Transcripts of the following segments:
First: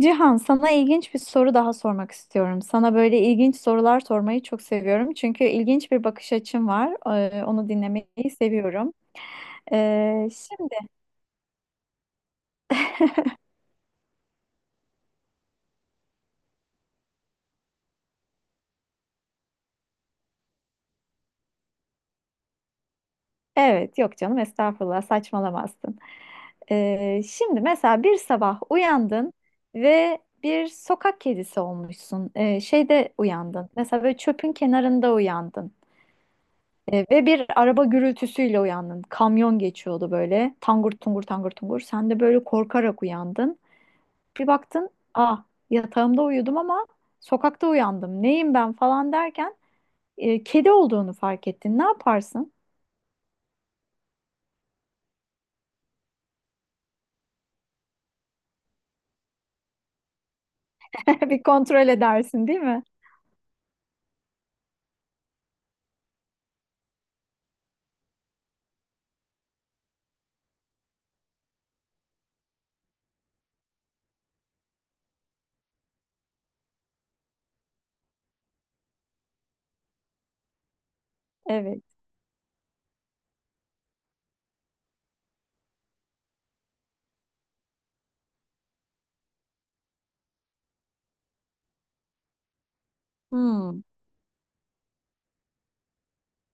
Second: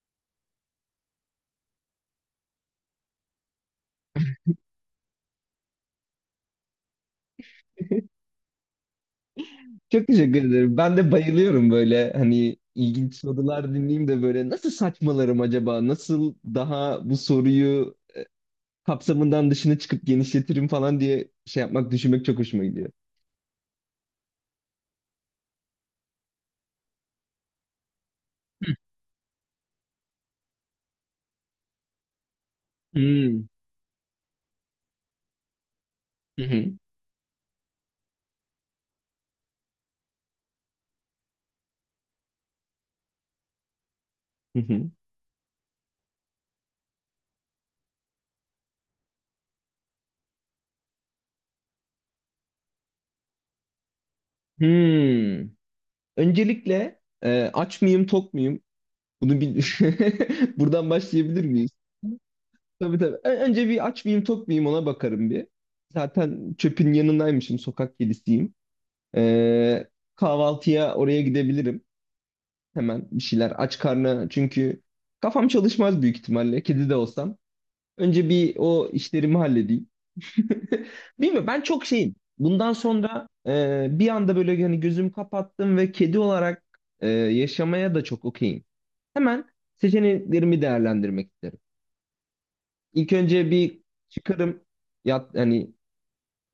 Cihan, sana ilginç bir soru daha sormak istiyorum. Sana böyle ilginç sorular sormayı çok seviyorum. Çünkü ilginç bir bakış açın var. Onu dinlemeyi seviyorum. Çok Ee, teşekkür şimdi, ederim. Ben de bayılıyorum böyle hani ilginç sorular dinleyeyim de böyle nasıl saçmalarım acaba? Nasıl daha bu soruyu kapsamından dışına çıkıp genişletirim falan diye şey yapmak, düşünmek çok hoşuma gidiyor. evet, yok canım, estağfurullah, saçmalamazsın. Şimdi mesela bir sabah uyandın ve bir sokak kedisi olmuşsun. Şeyde Hmm. uyandın. Mesela böyle çöpün kenarında uyandın. Hı hı. Ve bir araba gürültüsüyle uyandın. Kamyon geçiyordu böyle. Tangur tungur tangur tungur. Sen de böyle korkarak uyandın. Bir Hı baktın, hı. ah yatağımda uyudum ama sokakta uyandım. Neyim ben falan derken kedi olduğunu fark ettin. Ne yaparsın? Hmm. Öncelikle aç mıyım, tok muyum? Bunu bir buradan Bir başlayabilir miyiz? kontrol edersin, değil mi? Tabii tabii. Önce bir aç mıyım, tok muyum ona bakarım bir. Zaten çöpün yanındaymışım, sokak kedisiyim. E, Kahvaltıya oraya gidebilirim. Hemen bir şeyler aç karnına çünkü kafam çalışmaz büyük ihtimalle kedi de olsam. Önce bir o işlerimi halledeyim. Bilmiyorum ben Evet. çok şeyim. Bundan sonra bir anda böyle hani gözüm kapattım ve kedi olarak yaşamaya da çok okeyim. Hemen seçeneklerimi değerlendirmek isterim. İlk önce bir Hmm. çıkarım yat hani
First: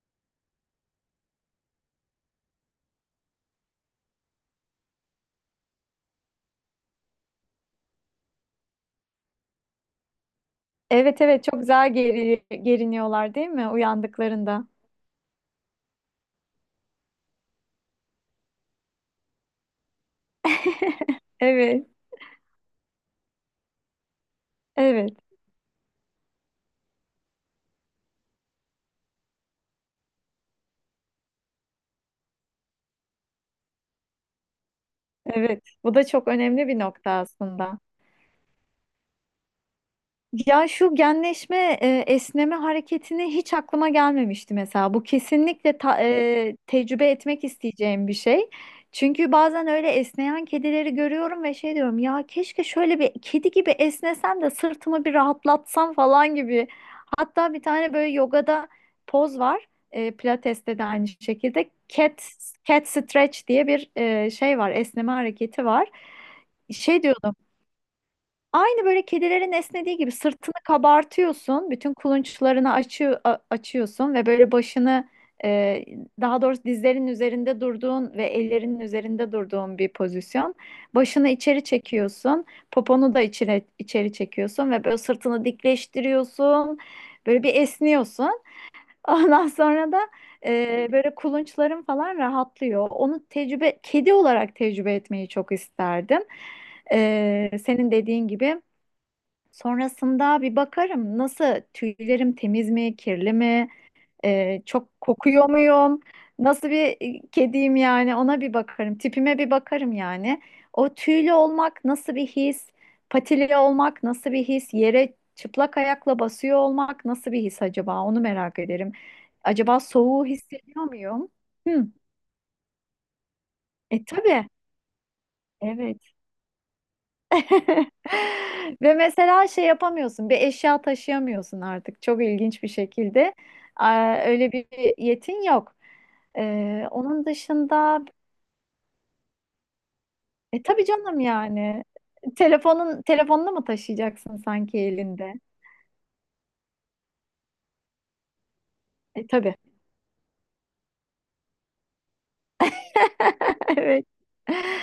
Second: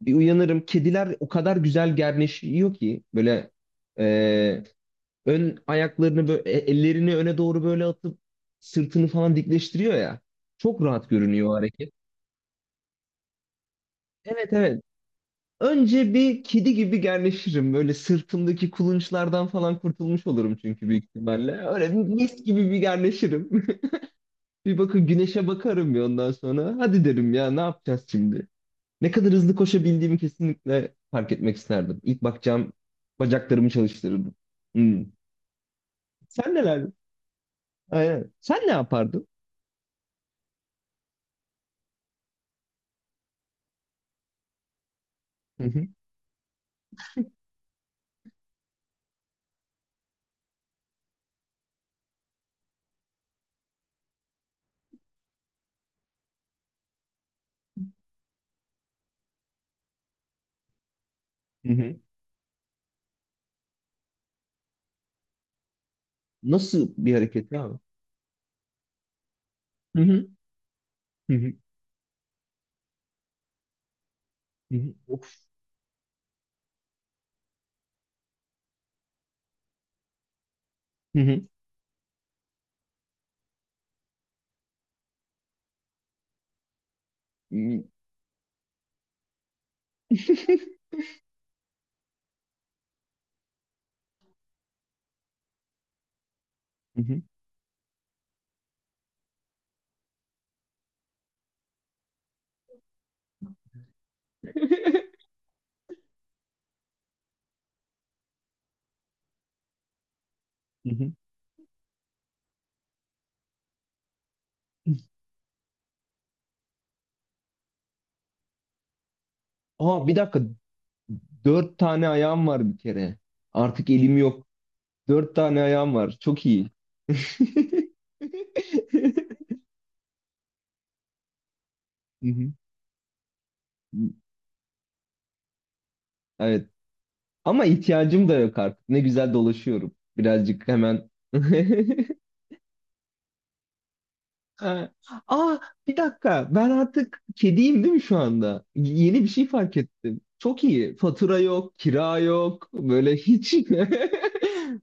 bir uyanırım. Kediler o kadar güzel gerneşiyor ki böyle e, ön ayaklarını böyle ellerini öne doğru böyle atıp sırtını falan dikleştiriyor ya. Çok rahat Evet, evet, görünüyor o çok hareket. güzel geriniyorlar değil mi Evet uyandıklarında? evet. Önce bir kedi gibi gerleşirim. Böyle sırtımdaki kulunçlardan falan kurtulmuş olurum çünkü büyük ihtimalle. Evet, Öyle bir mis gibi bir gerleşirim. Bir bakın evet, güneşe bakarım ya ondan sonra. Hadi derim ya ne yapacağız şimdi? Ne kadar hızlı koşabildiğimi kesinlikle fark etmek isterdim. İlk bakacağım bacaklarımı çalıştırırdım. Hmm. evet. Bu da çok Sen önemli bir neler? nokta aslında. Aynen. Sen ne yapardın? Ya şu esneme hareketini hiç aklıma gelmemişti mesela. Bu Hı kesinlikle hı. Tecrübe etmek isteyeceğim bir şey. Çünkü bazen öyle esneyen kedileri görüyorum ve şey diyorum ya keşke şöyle bir kedi gibi esnesem de sırtımı bir rahatlatsam falan gibi. Hatta bir tane böyle yogada poz var. Pilates'te de aynı şekilde Hı hı. cat stretch diye bir şey var, esneme hareketi var. Nasıl Şey bir diyordum. hareket abi? Aynı böyle kedilerin esnediği Hı gibi hı. sırtını Hı hı. kabartıyorsun, bütün kulunçlarını açıyorsun ve böyle Hı hı. başını Of. e, daha doğrusu dizlerin üzerinde durduğun ve ellerinin üzerinde durduğun bir pozisyon. Hı Başını hı. içeri çekiyorsun, poponu da içeri, içeri çekiyorsun ve böyle sırtını dikleştiriyorsun, böyle bir Hı hı. esniyorsun. Ondan sonra da böyle kulunçların falan rahatlıyor. Onu kedi olarak tecrübe etmeyi çok isterdim. Senin dediğin gibi. Sonrasında bir bakarım nasıl tüylerim temiz mi, kirli mi, çok kokuyor muyum, nasıl bir kediyim yani ona bir bakarım, tipime bir bakarım yani. Hı O hı. tüylü olmak nasıl bir his, patili olmak nasıl bir his, yere çıplak ayakla basıyor olmak nasıl bir his acaba onu merak ederim. Acaba Aa bir soğuğu dakika. hissediyor muyum? Dört Hı, tane ayağım var bir kere. Artık elim yok. tabii, Dört tane ayağım evet. var. Çok iyi. Ve mesela şey yapamıyorsun, bir eşya taşıyamıyorsun artık çok Hı hı. ilginç bir şekilde. Aa, öyle bir yetin yok. Evet. Onun Ama dışında ihtiyacım da yok artık. Ne güzel dolaşıyorum. Birazcık tabii hemen. canım yani telefonunu mu taşıyacaksın sanki Ee, elinde? Aa bir dakika ben artık kediyim değil mi şu anda? Yeni E bir şey tabii. fark ettim. Çok iyi. Fatura yok, kira yok. Böyle hiç. Evet.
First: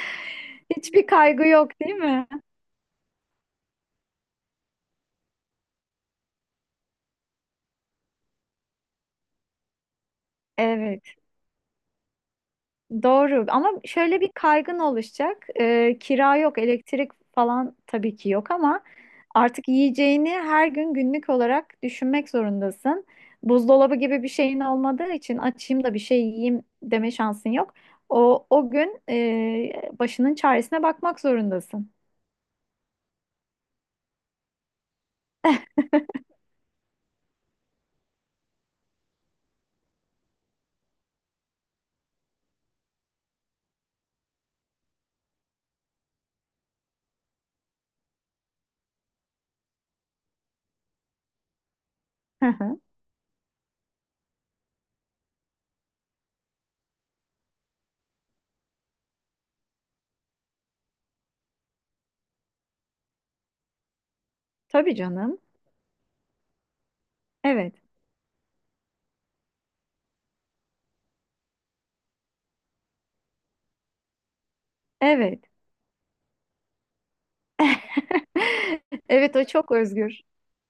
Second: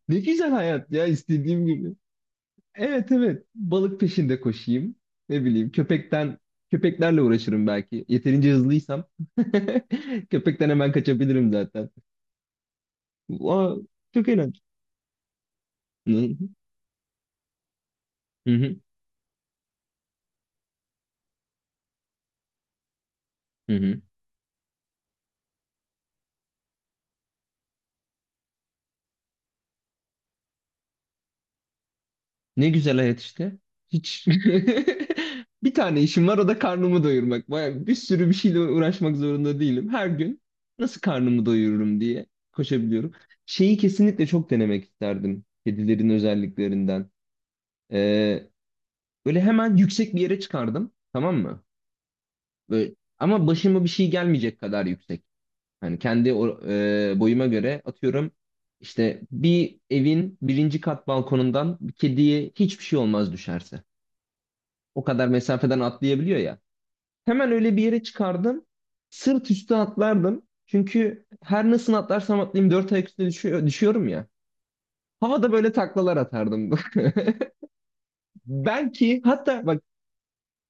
Ne güzel hayat ya Hiçbir kaygı istediğim yok gibi. değil mi? Evet evet. Balık peşinde koşayım. Ne bileyim köpekten köpeklerle uğraşırım belki. Yeterince hızlıysam. Köpekten hemen Evet. kaçabilirim zaten. Doğru ama Aa, şöyle çok bir eğlenceli. kaygın oluşacak. Kira yok, elektrik falan tabii ki yok Hı hı, ama artık yiyeceğini her gün günlük olarak düşünmek zorundasın. hı Buzdolabı hı. gibi bir şeyin olmadığı için açayım da bir şey yiyeyim deme şansın yok. O gün başının çaresine bakmak zorundasın. Ne güzel hayat işte. Hiç bir tane işim var o da karnımı doyurmak. Baya bir sürü bir şeyle uğraşmak zorunda değilim. Her gün nasıl karnımı doyururum diye koşabiliyorum. Şeyi kesinlikle çok denemek isterdim. Kedilerin özelliklerinden. Ee, Böyle hemen yüksek bir yere çıkardım. Tamam mı? Hı hı. Böyle, ama başıma bir şey gelmeyecek kadar yüksek. Hani kendi boyuma göre atıyorum. İşte bir evin birinci kat balkonundan bir kediye hiçbir şey olmaz düşerse. Tabii O kadar canım. mesafeden atlayabiliyor ya. Hemen Evet, öyle bir yere çıkardım. Sırt üstü atlardım. Çünkü her nasıl atlarsam atlayayım dört ayak üstüne düşüyor, düşüyorum ya. evet. Havada böyle taklalar atardım. Belki Evet, o hatta çok bak özgür.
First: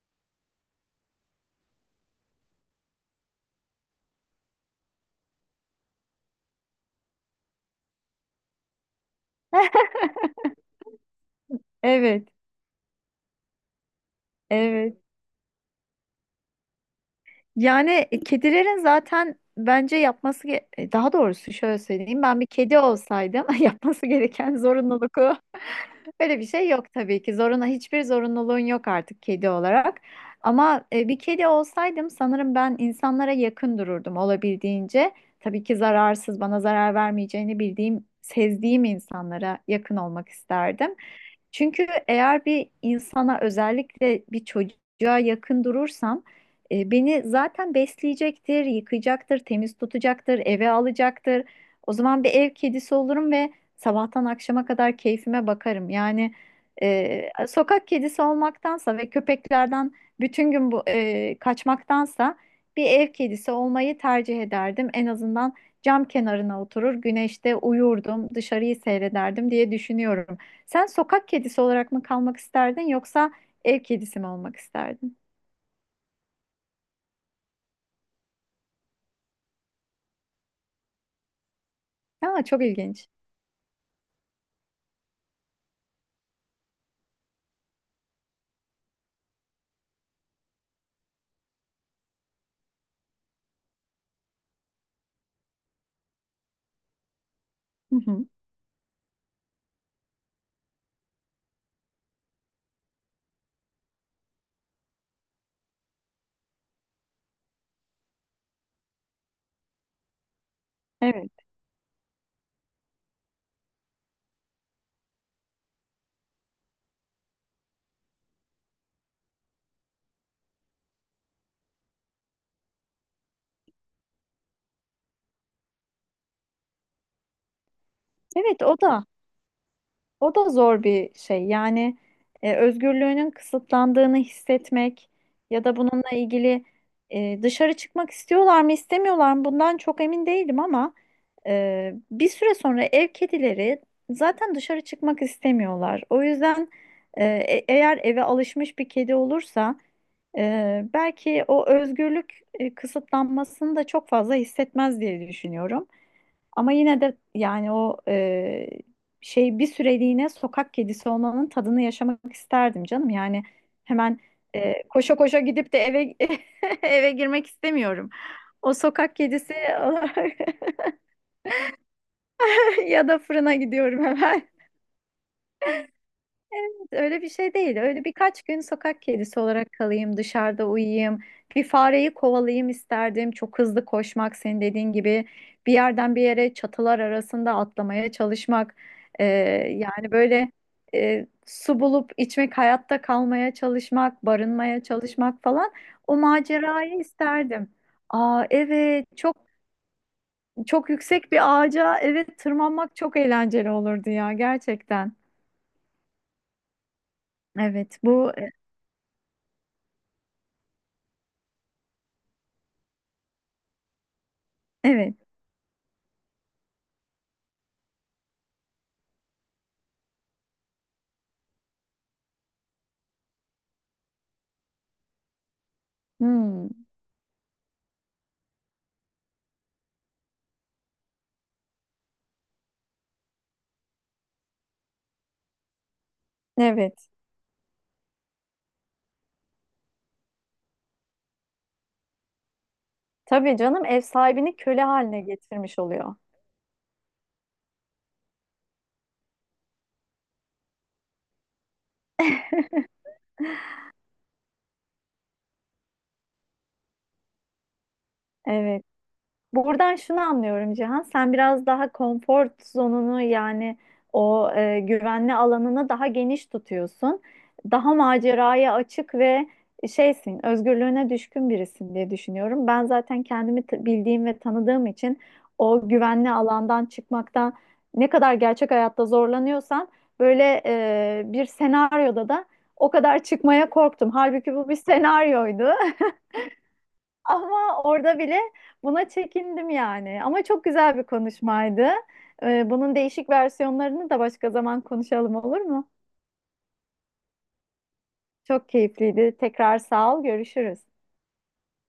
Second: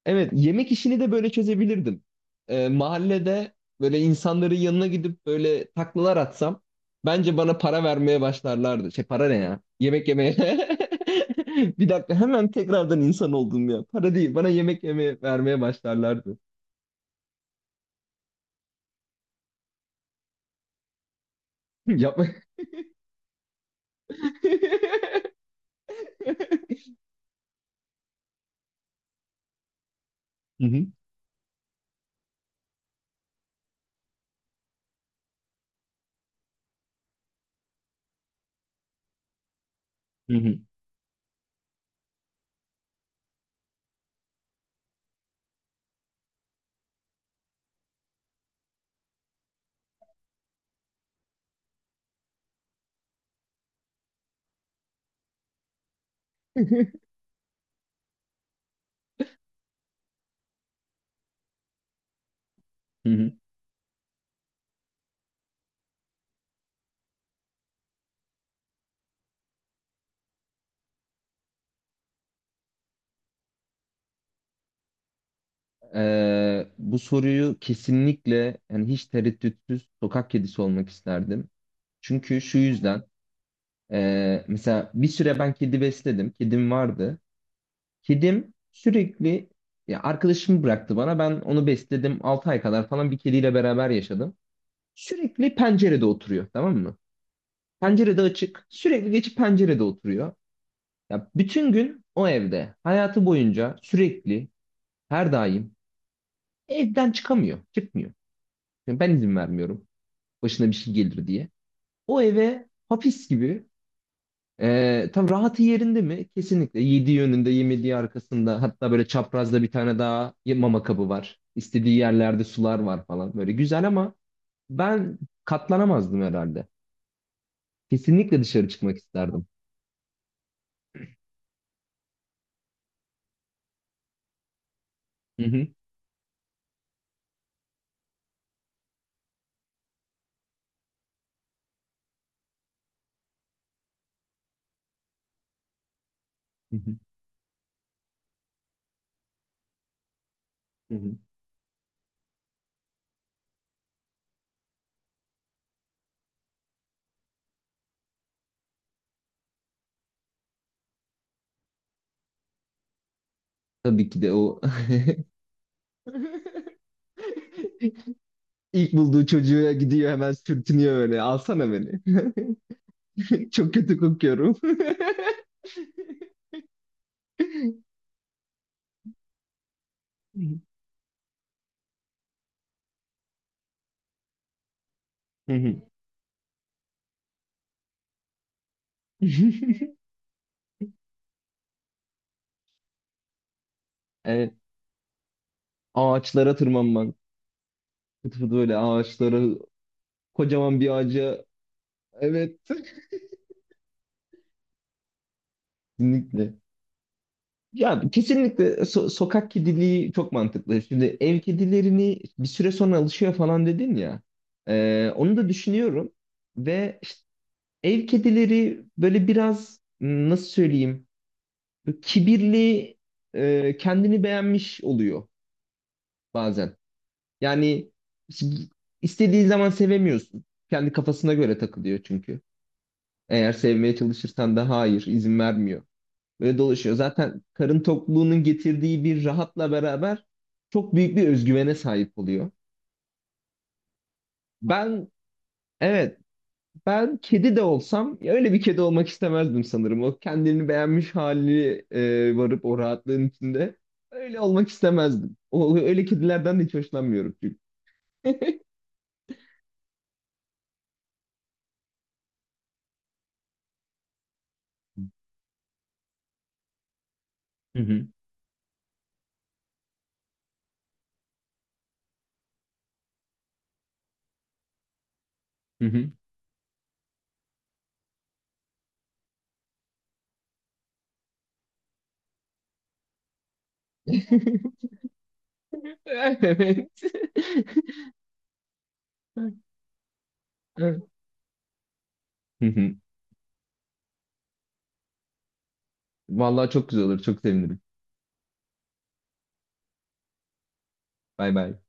evet yemek işini de böyle çözebilirdim. Mahallede böyle insanların yanına gidip böyle taklalar atsam bence bana para vermeye başlarlardı. Şey para ne ya? Yemek yemeye. Bir dakika Evet, hemen tekrardan insan oldum ya. Para değil bana yemek evet. yemeye vermeye başlarlardı. Yani kedilerin zaten bence yapması daha doğrusu şöyle söyleyeyim Yapma. ben bir kedi olsaydım yapması gereken zorunluluk o. Öyle bir şey yok tabii ki. Zoruna hiçbir zorunluluğun yok artık kedi olarak. Hı Ama hı. Bir kedi olsaydım sanırım ben insanlara yakın dururdum olabildiğince. Tabii ki zararsız, bana zarar vermeyeceğini bildiğim, sezdiğim insanlara yakın olmak Hı hı. isterdim. Çünkü eğer bir insana özellikle bir çocuğa yakın durursam beni zaten besleyecektir, yıkayacaktır, temiz tutacaktır, eve alacaktır. O zaman bir ev kedisi olurum ve sabahtan akşama kadar keyfime bakarım. Yani sokak kedisi olmaktansa ve köpeklerden bütün gün bu kaçmaktansa bir ev Hı hı. kedisi olmayı tercih ederdim. En azından cam kenarına oturur, güneşte uyurdum, dışarıyı seyrederdim diye düşünüyorum. Sen sokak kedisi olarak mı kalmak isterdin yoksa ev kedisi mi olmak isterdin? Bu soruyu kesinlikle yani hiç tereddütsüz sokak kedisi olmak isterdim. Çünkü Aa, şu çok yüzden ilginç. Mesela bir süre ben kedi besledim. Kedim vardı. Kedim sürekli ya arkadaşım bıraktı bana. Ben onu besledim. 6 ay kadar falan bir kediyle beraber yaşadım. Sürekli pencerede oturuyor tamam mı? Hı Pencerede hı. açık. Sürekli geçip pencerede oturuyor. Ya bütün gün o evde. Hayatı boyunca sürekli her daim evden çıkamıyor, çıkmıyor. Yani ben izin vermiyorum başına bir şey gelir Evet. diye. O eve hapis gibi, tam rahatı yerinde mi? Kesinlikle. Yediği yönünde, yemediği arkasında. Hatta böyle çaprazda bir tane daha mama kabı var. İstediği yerlerde sular var falan. Böyle güzel ama ben katlanamazdım herhalde. Kesinlikle Evet, dışarı o çıkmak da isterdim. o da zor bir şey. Yani özgürlüğünün kısıtlandığını hissetmek Hı ya hı. da bununla ilgili dışarı çıkmak istiyorlar mı istemiyorlar mı bundan çok emin değilim ama bir süre sonra ev kedileri zaten dışarı çıkmak istemiyorlar. O yüzden Hı hı. Eğer eve alışmış bir kedi olursa, Hı hı. belki o özgürlük kısıtlanmasını da çok fazla hissetmez diye düşünüyorum. Ama yine de yani o şey bir süreliğine sokak kedisi olmanın tadını yaşamak isterdim canım. Yani Tabii hemen ki de o. Koşa koşa gidip de eve eve girmek istemiyorum. O İlk sokak bulduğu kedisi çocuğa gidiyor hemen sürtünüyor böyle. Alsana beni. ya da fırına Çok kötü gidiyorum hemen. kokuyorum. Öyle bir şey değil. Öyle birkaç gün sokak kedisi olarak kalayım, dışarıda uyuyayım. Bir fareyi kovalayayım isterdim. Çok hızlı koşmak, senin dediğin gibi Hı bir hı. yerden bir yere çatılar arasında atlamaya çalışmak. Ee, yani böyle su bulup içmek, hayatta kalmaya çalışmak, Evet, barınmaya çalışmak falan. O ağaçlara macerayı tırmanman. isterdim. Fıtı Aa fıtı böyle evet, çok ağaçlara, kocaman çok bir yüksek ağaca. bir ağaca evet Evet, tırmanmak çok eğlenceli olurdu ya gerçekten. kesinlikle. Evet, Ya bu kesinlikle sokak kediliği çok mantıklı. Şimdi ev kedilerini bir süre sonra alışıyor falan dedin ya. Evet. Onu da düşünüyorum. Ve işte ev kedileri böyle biraz nasıl söyleyeyim böyle kibirli, kendini beğenmiş oluyor Hmm. bazen. Yani istediğin zaman sevemiyorsun. Kendi kafasına göre takılıyor çünkü. Eğer sevmeye çalışırsan da hayır, izin vermiyor. Böyle dolaşıyor. Evet. Zaten karın tokluğunun getirdiği bir rahatla beraber çok büyük bir özgüvene sahip oluyor. Tabii canım ev sahibini köle Ben haline getirmiş oluyor. evet, ben kedi de olsam ya öyle bir kedi olmak istemezdim sanırım. O kendini beğenmiş hali varıp o rahatlığın içinde öyle olmak istemezdim. O, öyle kedilerden de hiç hoşlanmıyorum çünkü. Evet. Buradan şunu anlıyorum Cihan, sen biraz daha konfor zonunu yani o güvenli alanını daha geniş tutuyorsun. Hı Daha hı. maceraya açık ve şeysin, özgürlüğüne düşkün birisin diye düşünüyorum. Ben zaten kendimi bildiğim ve tanıdığım için Hı o hı. güvenli alandan çıkmaktan ne kadar gerçek hayatta zorlanıyorsan böyle bir senaryoda da o kadar çıkmaya korktum. Halbuki bu bir senaryoydu. Evet. Ama orada bile buna çekindim yani. Ama çok güzel bir konuşmaydı. Hı Ee, hı. bunun değişik versiyonlarını da başka zaman konuşalım olur mu? Vallahi çok güzel olur. Çok sevinirim. Çok keyifliydi. Tekrar sağ ol, görüşürüz. Bay bay.